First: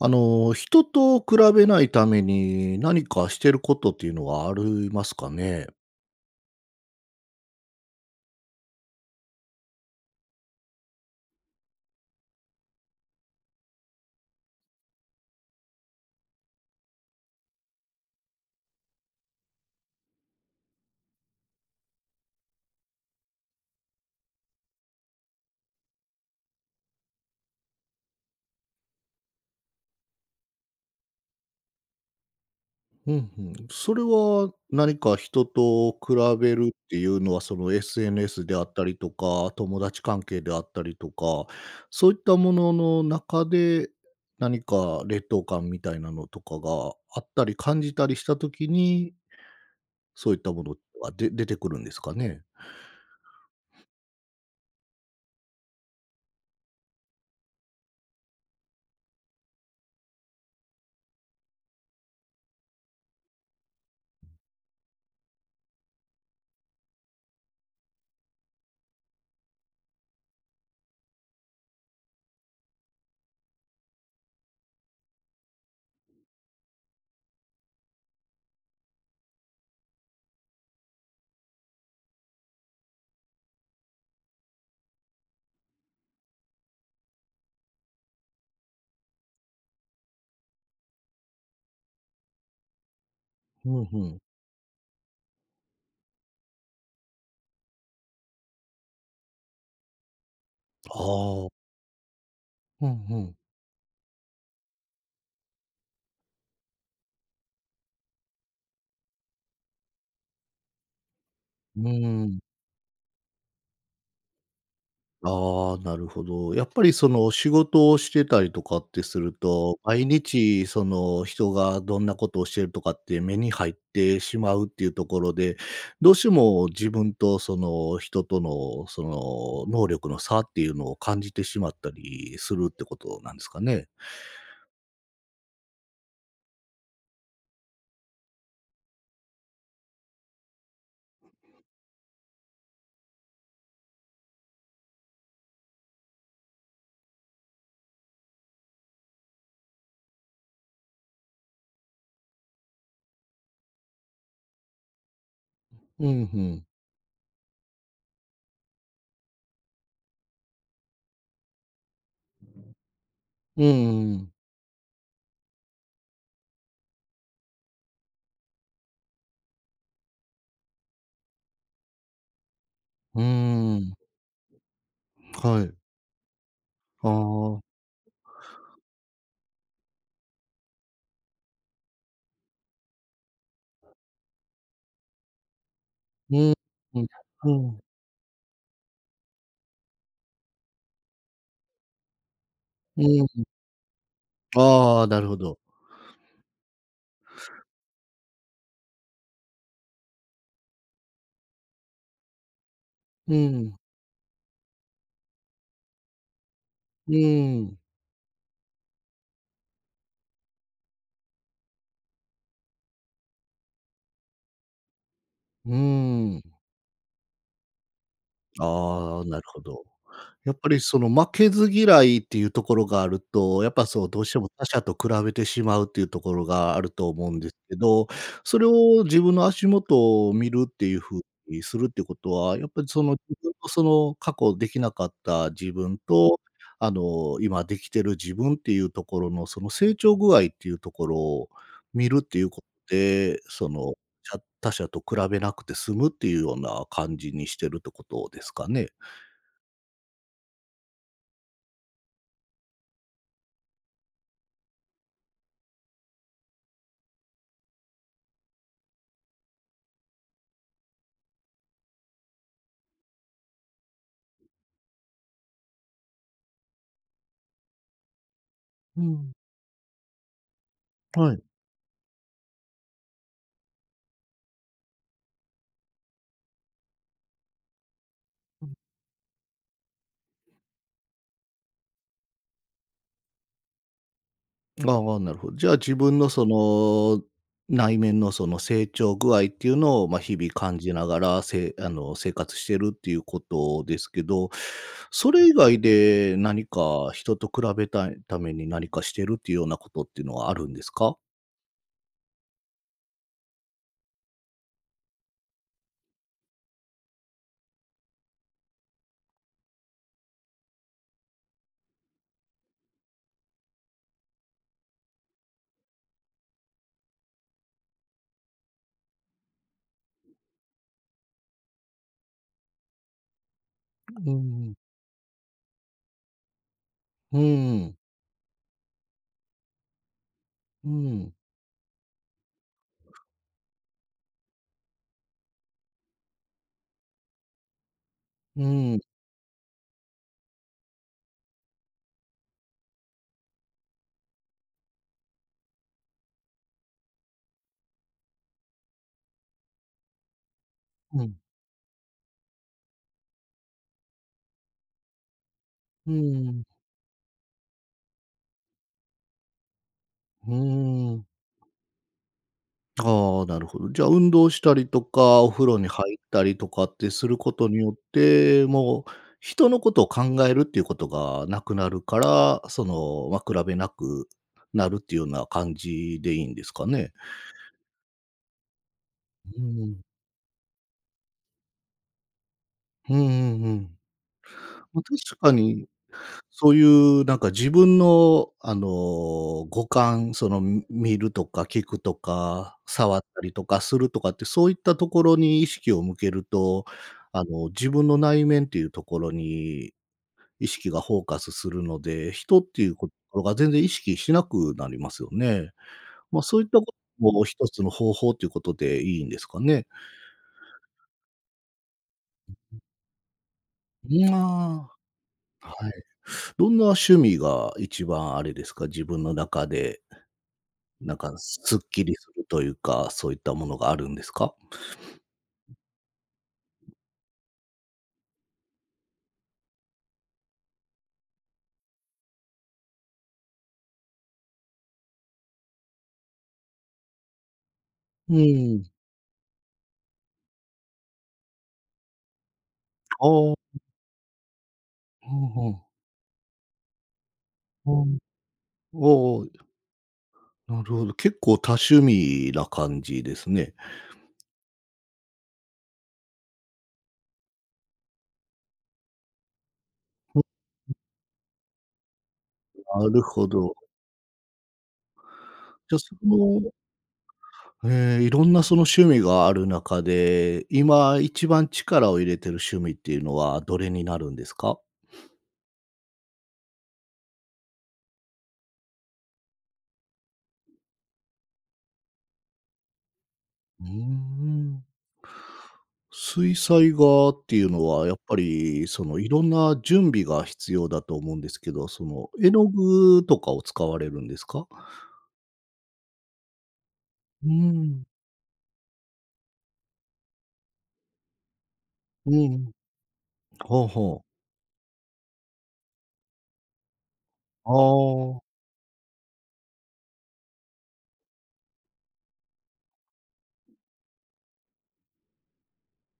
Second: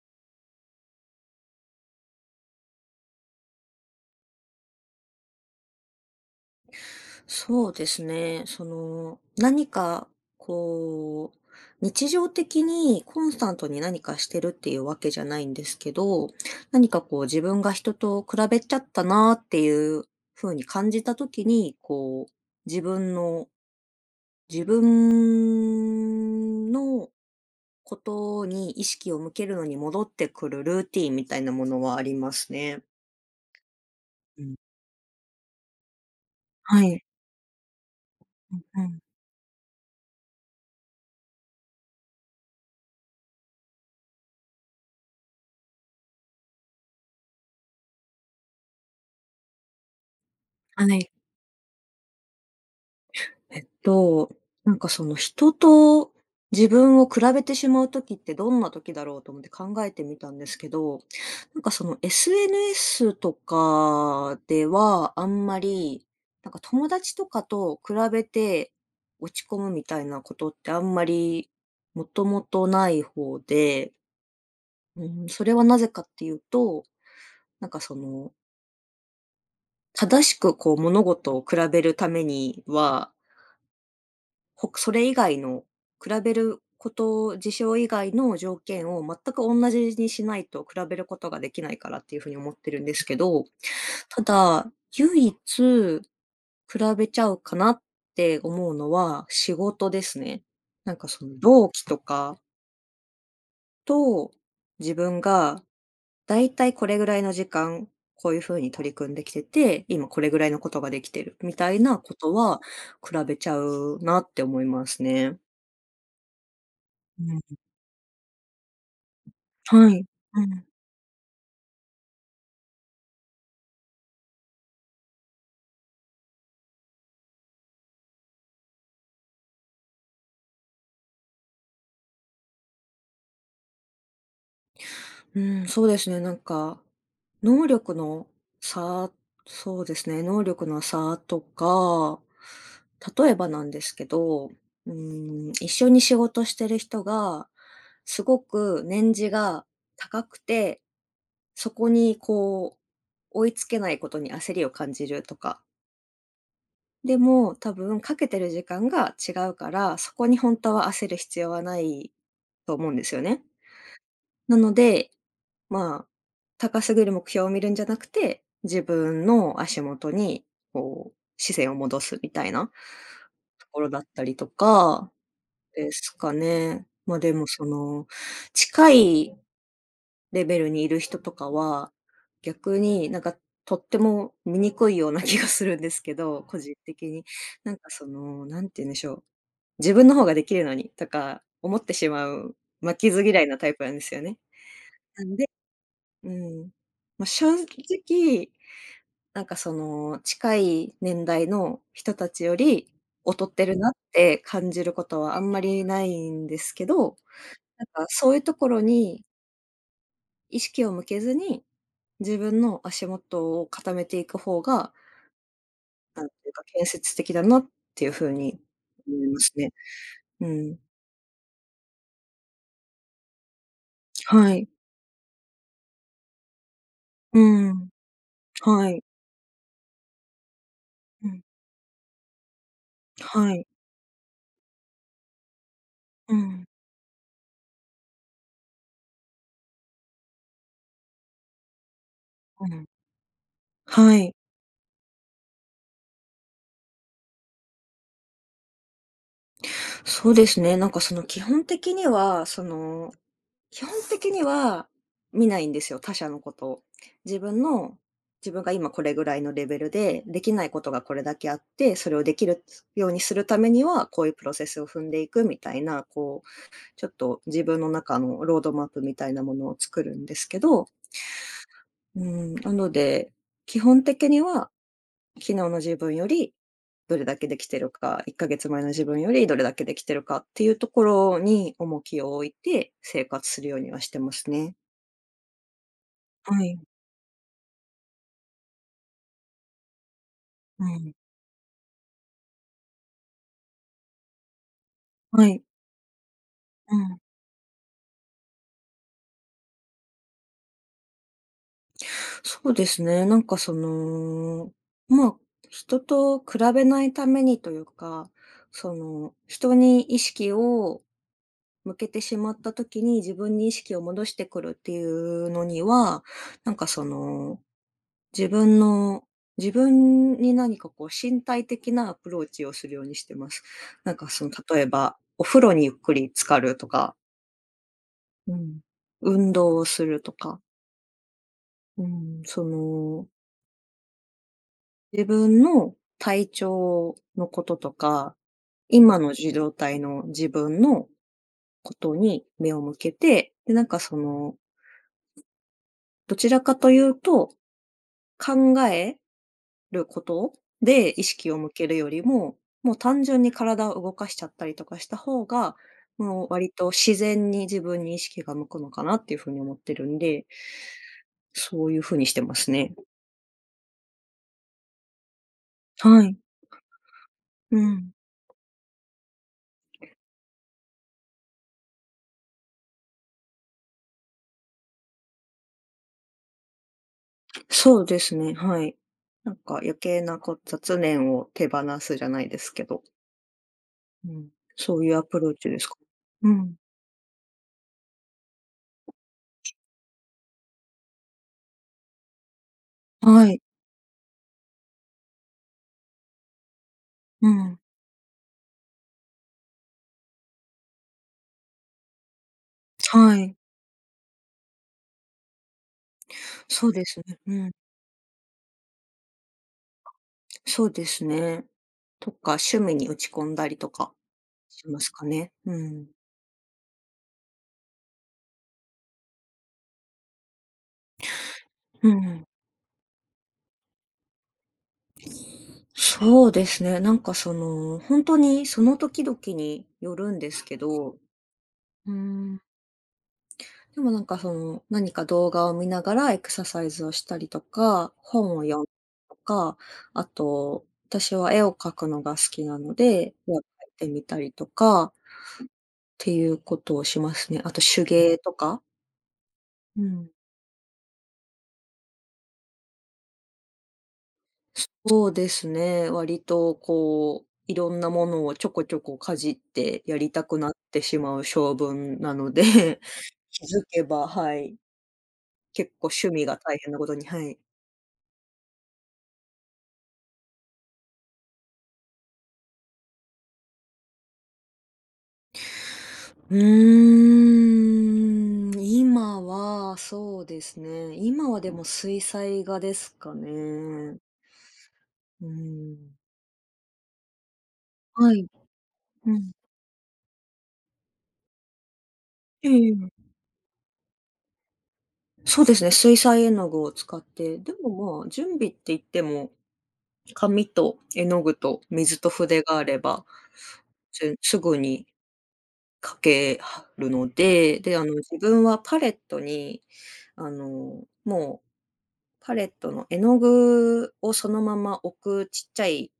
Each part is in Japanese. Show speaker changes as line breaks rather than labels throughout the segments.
人と比べないために何かしてることっていうのはありますかね？
そうですね。その、何か、こう、日常的にコンスタントに何かしてるっていうわけじゃないんですけど、何かこう自分が人と比べちゃったなっていう風に感じた時に、自分の、自分のことに意識を向けるのに戻ってくるルーティンみたいなものはありますね。
うんうん。それ
う
は
ん。
何か人と比べるっ
は
て
い。
いうのは、その SNS で
う
あ
ん
った
う
り
ん。
とか、友達関係であったりとか、そういったものの中で、何か劣等感みたいなのとかがあったり感じたりしたときに、そういったもの
は
は
い。
で出てくるんですかね？
えっと、人と自分を比べてしまう時ってどんな時だろうと思って考えてみたんですけど、SNS とかではあんまり、友達とかと比べて落ち込むみたいなことってあんまりもともとない方で、うん、それはなぜかっていうと、なんかその、正しく物事を比べるためには、それ以外の、比べること、事象以外の条件を全く同じにしないと比べることができないからっていうふうに思ってるんですけど、
うんうん。
ただ、唯一比べちゃうかなって思うのは仕事ですね。
ああ。
同期とか
うんうん。
と自分がだいたいこれぐらいの時間、こういうふうに取り組んできてて、今これぐらいのことができてるみたい
う
な
ー
こと
ん。
は比べちゃうなって思いますね。
ああ、なるほど。やっぱりその仕事をしてたりとかってすると、
はい。
毎
う
日
ん。
その人がどんなことをしてるとかって目に入ってしまうっていうところで、どうしても自分とその人との能力の差っていうのを感じてしまったりするってことなんですかね？
うん、そうですね、能力の差、そうですね、能力の差とか、例えばなんですけど、うん、一緒に仕事してる人が、すごく年次が高くて、そこに追いつけないことに焦りを感じるとか。
うん、
でも、多分かけてる時間が違うから、そこに本当は焦る必要はないと思うんですよね。
うんううん。
なので、まあ、高すぎる目標を見るんじゃなくて、自分の足元に、視線を戻すみたいな
うー
ところ
ん、
だったりとか
はい。
ですかね。
あ
ま、でも
あ、
近いレベルにいる人とかは、逆にとっても醜いような気がするんですけ
う
ど、
ん、
個人
うん、
的に。
うん、
なんて言うんでしょう、自分の方ができるのにとか思ってしまう負け
う
ず嫌
ん。
いなタイプなんですよね。
ああ、な
な
るほ
んで、
ど。
うん、まあ、正直、近い年代の人たちより
う
劣ってる
ん、
なって感じることはあんまりないんですけ
う
ど、
ん、
そういうところに意識を向けずに、自分の足元を固めていく方が、
う
なんて
ん。
いうか、建設的だなっていう風に
ああ、
思い
な
ま
る
す
ほ
ね。
ど。
う
やっぱ
ん。
りその負けず嫌いっていうところがあると、やっぱそうどうしても
は
他
い。
者と比べてしまうっていうところがあると思うん
う
ですけ
ん。
ど、それ
はい。
を自分の足元を見るっていう風
うん。
にするってことは、やっぱりその自分
はい。
のその過去できなかった自分
う
と、
ん。
今できてる自分っていうところのその成長具合っていうところを見るっていうこ
うん。
とで、その
は
じ
い。
ゃ他社と比べなくて済むっていうような感じにしてるってことですかね？
そうですね、基本的には見ないんですよ、他者のことを。自分の自分が今これぐらいのレベルで、できないことがこれだけあって、それをできるようにするためには、こういうプロセスを踏んでいくみたいな、ちょっと自分の中のロードマッ
う
プみた
ん。
いなものを作るんですけど、
はい。
うん、なので、基本的には昨日の自分よりどれだけできてるか、1ヶ月前の自分よりどれだけできてるかっていうところに重きを置いて生活するようにはしてますね。
ああ、なるほど。じゃあ自分のそ
はい。
の、内面のその成長具合っていうのを、まあ、日々感
う
じな
ん。
がら、せあの、生活してるっていうことですけど、それ
は
以
い。
外で何
う
か
ん。
人と比べたいために何かしてるっていうようなことっていうのはあるんですか？
そうですね。まあ、人と比べないためにというか、その、人に意識を向けてしまった時に自分に意識を戻してくるっていうのには、なんかその、自分の自分に何か身体的なアプローチをするようにしてます。
うんうん。
例えば、お風呂にゆっくり浸かるとか、
うん、
うん、運動をするとか。
うん、
うん、自分の体調のこととか、
うん、
今の状態の自分のことに目を向けて、で、どちらかというと、考えることで
う
意
ん、
識を向けるよりも、もう単純に体を動かしちゃったりとかした方が、もう割
う
と自然に自分に意識が向くのかなっていう風に思ってるんで、
ん。
そういう風にしてますね。
ああ、なるほど。じゃあ、運動したりとか、お風呂に入っ
はい。
たりとかってすることに
う
よっ
ん。
て、もう人のことを考えるっていうことがなくなるから、その、まあ、比べなくなるっていうような感じでいいんですかね？
そうですね、はい。
うんう
余
ん。
計な雑念を手放すじゃないですけど、
ううんうん。
うん、そ
ま、
ういうア
確
プロ
か
ーチで
に、
すか？う
そ
ん、
ういうなんか自分の、五感、その、見るとか聞くとか、触った
は
り
い、
とかするとかって、そういったところに意識を向けると、あ
う
の、
ん、
自分の内面っていうところに意識がフォーカスするので、人っていうこ
は
とが
い。
全然意識しなくなりますよね。ま、そういったこ
そう
と
ですね、
も
う
一
ん、
つの方法ということでいいんですかね？
そうですね。とか、趣味に打ち込んだりと
う
か
ん、
し
あ
ますかね。
あ、
う
はい。
ん。
どんな趣味が一番あれですか、自分の中でなんか、すっき
う
りする
ん。
というか、そういったものがあるんですか？
そうですね、本当にその時々によるんですけど、うん。でも何か動画を見ながらエクササイズをしたりとか、
う
本を読
ん、
むとか、あと、私は絵を描くのが好きなの
あ
で、絵を描
あ、
いてみたりとかっ
うんう
ていうことをしますね。あと
ん、
手
うん、
芸とか。
おお、
うん。
なるほど、結構多趣味な感じですね。
そうですね。割といろんなものをちょこちょこかじってやり
うん、
たくなってしまう性分なので、
なるほ
気
ど。
づけば、はい、結
じゃ、
構
そ
趣味が
の、
大変なことに、はい。
ええ、いろんなその趣味がある中で、今一番力を入れてる趣味っていうのはどれになるんですか？
うーん、今は、そうですね。今はでも水彩画ですか
うー
ね。
ん。
うん。
水彩画っていうのはやっ
は
ぱ
い。
り、その、い
う
ろん
ん。
な準備が必要だと思うんですけど、その、絵の
えええ
具
え。
とかを使われるんですか？
そうですね、水彩絵の具を使っ
うー
て、で
ん、
も、まあ、準備って言っても、紙と絵の具と水と
う
筆
ん、
があれば、
ほうほう。
すぐに描けはるの
あ
で、で、自
あ、
分はパレットに、もうパレットの絵の具をそのまま置くちっちゃい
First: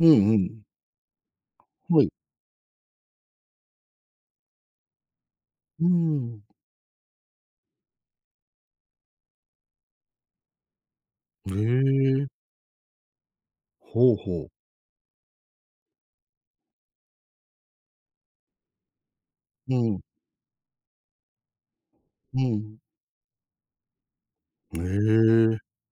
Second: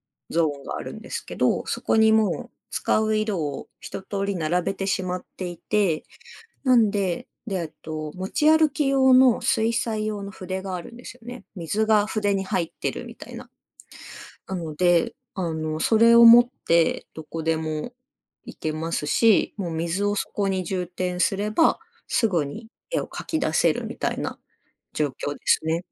うんう
ゾー
ん、
ンがあるんですけど、そこ
はい、
にもう使う色を一通り並べてしまってい
うー
て、
ん。
なんで、で、持ち歩き用の水彩用の筆があるんですよね。
へ
水が
え、
筆に入ってるみたいな。
ほうほう。
なので、それを持ってどこでも行けますし、もう
うん、
水をそこに充填すれば、す
う
ぐに
ん。
絵を描き出せるみたいな
へ
状況で
え。
すね。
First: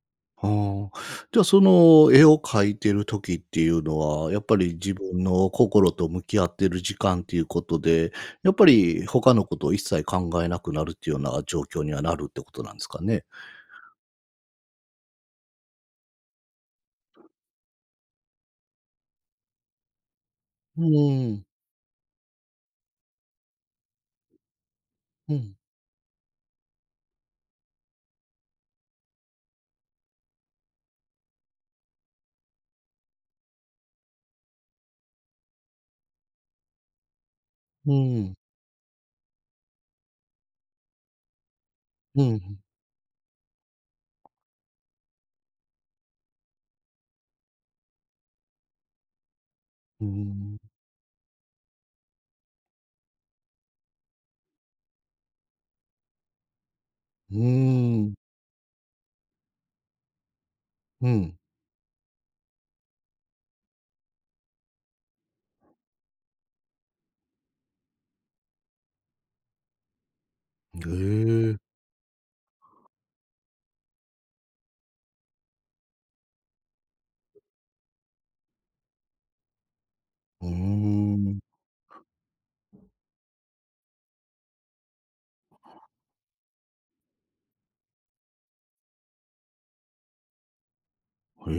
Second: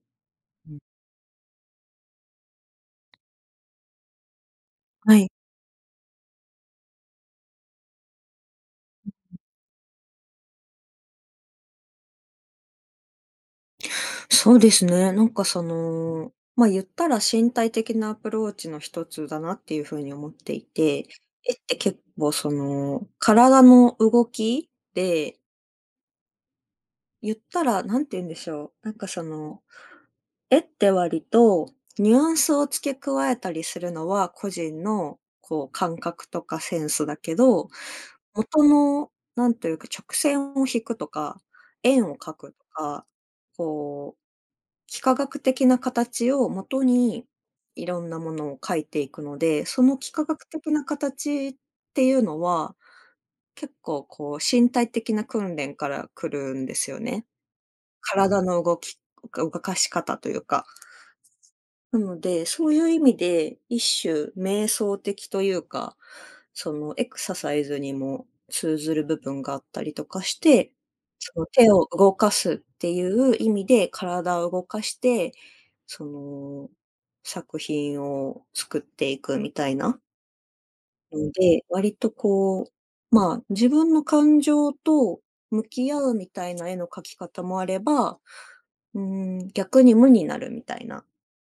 うん。
はあ。じゃあ、その絵を描いてる時っていうのは、やっぱり自
は
分
い。
の心と向き合ってる時間っていうことで、やっぱり他のことを一切考えなくなるっていうような状況にはなるってことなんですかね？
そうですね。ま、言ったら身体的なアプローチの一つだなっていう風に思ってい
う
て、
ーん、
絵って結構体の動き
う
で、
ん、
言ったらなんて言うんでしょう、絵って割とニュアンスを付け加えたりするのは個人の感覚とかセンスだけど、
うーん、
元のなんというか直線を引くとか、円を
う
描く
ん、
とか、こう幾何学的な形をもとに、いろんなものを描いていくので、その
うー
幾何学
ん、
的な形っていうのは、結構身体的な訓練から来るんですよね。
うーん、
体の動き、動かし方というか。
うん。
なので、そういう意味で、一種瞑想的というか、そのエクササイズにも通ずる部分があったりとかして、
へ
その
え。
手を動かすっていう意味で体を動かして、その作品を作っていくみたいな
うー
の
ん。
で、割とまあ自分の感情と向き合うみたいな絵の描き方もあれば、うん、逆に無になるみたいな
へ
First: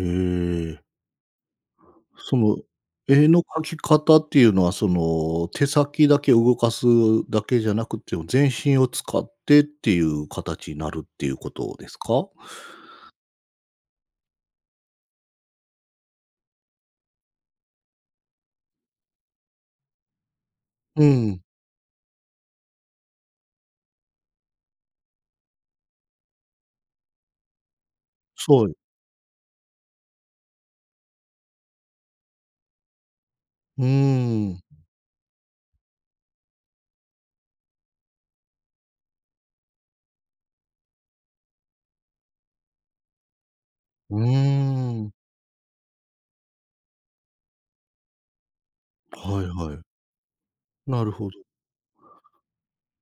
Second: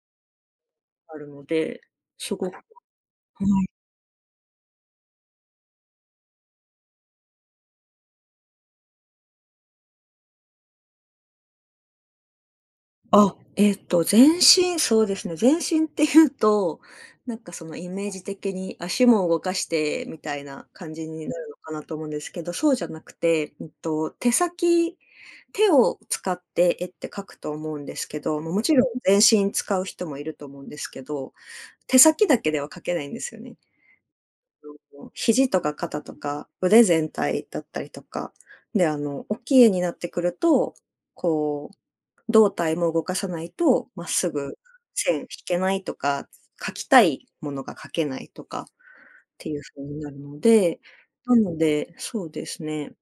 え。
あるので、す
そ
ごく
の、
はい。
絵の描き方っていうのは、その、手先だけ動かすだけじゃなくて、全身を使ってっていう形になるっていうことですか？
あ、全身、そうですね、全身っていうと、イメージ的に足も動かしてみたいな感
う
じにな
ん、
るのかなと思うんですけど、そうじゃなくて、手先、手を使って絵って描くと思うんですけど、ま、も
そう。
ちろん全身使う人もいると思うんですけど、手先だけでは描けないんですよね。
うーん。
もう肘とか肩とか腕全体だったりとか、で、おっきい絵になってくると、こう胴体も動かさないと、まっ
うー
すぐ
ん。
線引けないとか、描きたいものが描けないとかっ
はい
ていう
はい。
風になるので、
なるほ
な
ど。
ので、そうですね。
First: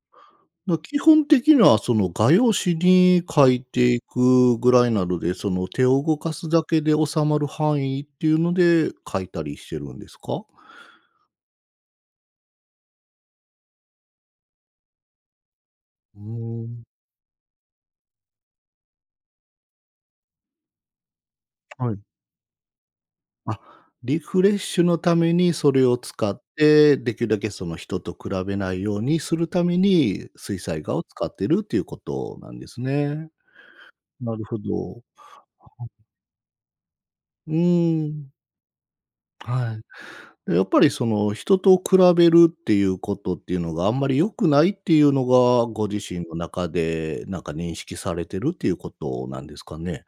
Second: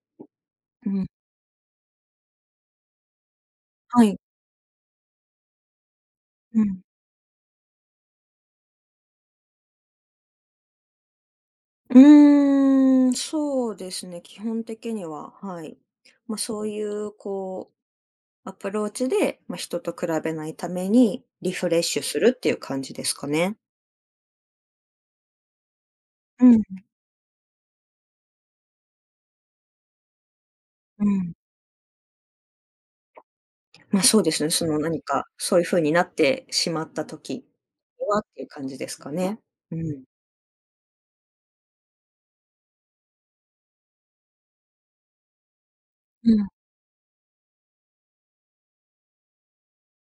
基
うん、
本的には、その、画用紙に描いてい
はい、
くぐらいなので、その、手を動かす
う
だけ
ん。
で収まる範囲っていうので、描いたりしてるんですか？
うーん、そうですね、基本的には、はい。
う
ま、そ
ー
うい
ん、
うアプローチで、ま、人と比べないためにリフレッ
はい。
シュするっていう感じですかね。
あ、リフレッシュのためにそれを使っ
うん、
て、できるだけその人と比べないようにするために、水彩画を
う
使っ
ん。
てるっていうことなんですね。
まあ、そうで
なる
すね、
ほ
その
ど。
何か、そういう風になってしまった時
うー
はっ
ん、
ていう感じですかね。
は
うん。
い。で、やっぱりその人と比べるっていうことっていうのがあんまり良くないっていうのが、ご自身
う
の
ん。
中でなんか認識されてるっていうことなんですかね？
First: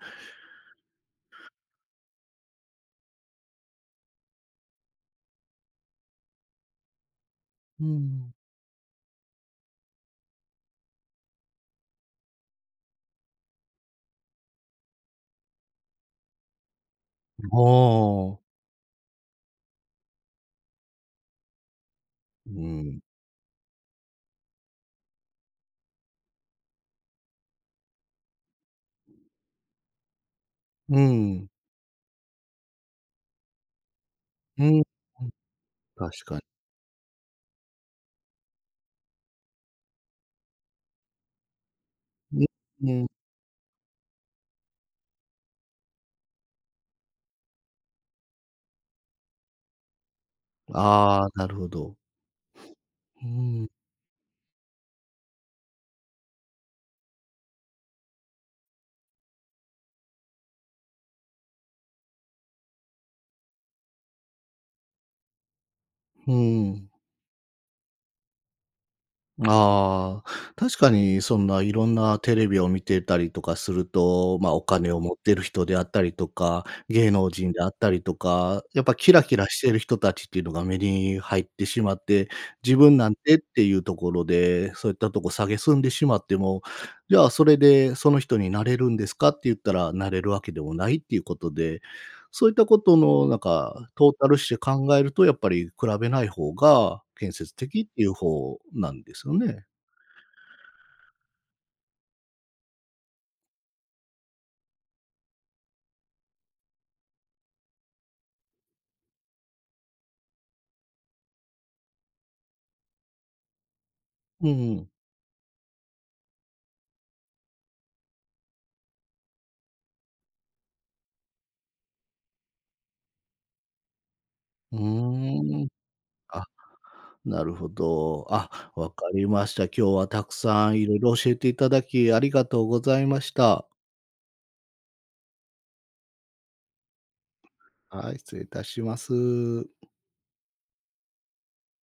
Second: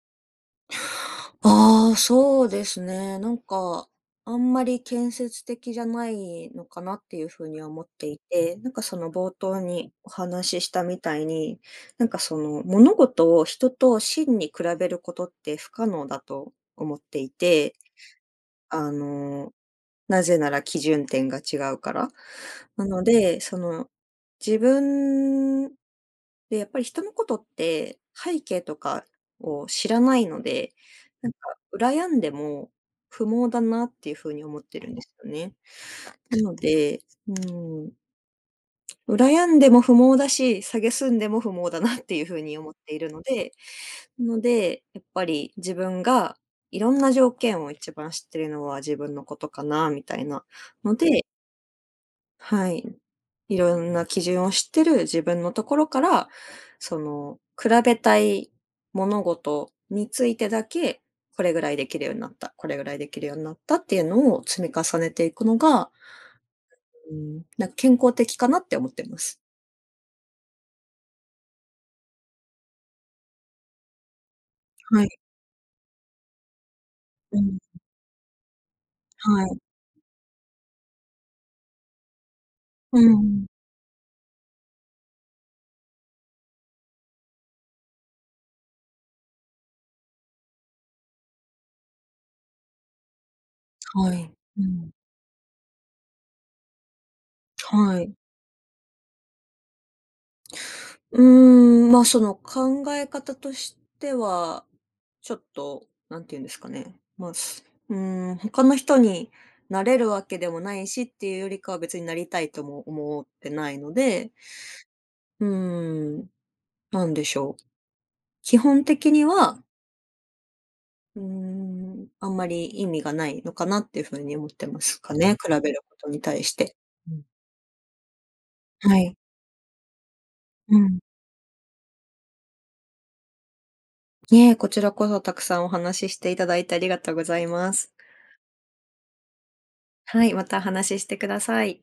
ああ、そうですね。あんまり建設的じゃないのかなっていう風には
う
思ってい
ん。
て、冒頭にお話ししたみたいに、物事を人と真に比べることって不可能だと思ってい
あ
て、
あ。
あのなぜなら基準点が違うから。
う
な
ん。
ので、自分でやっぱり人のことって背景とかを知らないので、
う
なんか
ん。
羨んでも不毛だなっていう風に思っ
う
て
ん。
るんですよね。
確か
な
に。
ので、うん、羨んでも不毛だし、蔑んでも不毛だなっていう風に思っ
う
てい
ん。
るので、ので、やっぱり自分がいろんな条件を一番知ってるのは自分のことかなみたいなの
あ
で
あ、なるほど。
はい。
う
い
ん、
ろんな基準を知ってる自分のところから、その、比べたい物事についてだけ、これぐらいできるようになった、これぐらいできるようになったっていうのを積み重ねていくのが、
うん。
うん、健康的かなって思ってます。
ああ、確かにそんないろんなテレビを見てたりとかすると、ま、お金を
はい。
持ってる人であったりとか、芸能
う
人
ん。
であったりとか、やっぱキラキ
は
ラ
い。
してる人たちっていうのが目に入ってしまって、自分
う
なんてっ
ん。
ていうところで、そういったとこ下げすんでしまっても、じゃあそれでその人になれるんですかって言ったら、なれるわけでもないっていうことでそういったことのなんか、トー
は
タ
い。
ルして
うん。
考えるとやっぱり比べない方が建設的って
は
いう
い。
方なんですよね。
うーん、ま、その、考え方としては、ちょっと、何て言うんですかね、まあ、す、うーん、他の人になれるわけでもないしっていうよりかは、別になりたいとも思ってないので、
うんうん。
うーん、なんでしょう。基本的には、うーん、あんまり意味がないのかなっていうふうに思って
ー
ますかね、比
ん。
べることに対
あ、
して。うん。
なるほど。あ、わ
は
か
い。
りました。今日はたくさん
う
いろい
ん。
ろ教えていただきありがとうございました。
ねえ、こちらこそたくさんお話ししていただいてありがとうございます。
はい、失礼いたします。
はい、また話ししてください。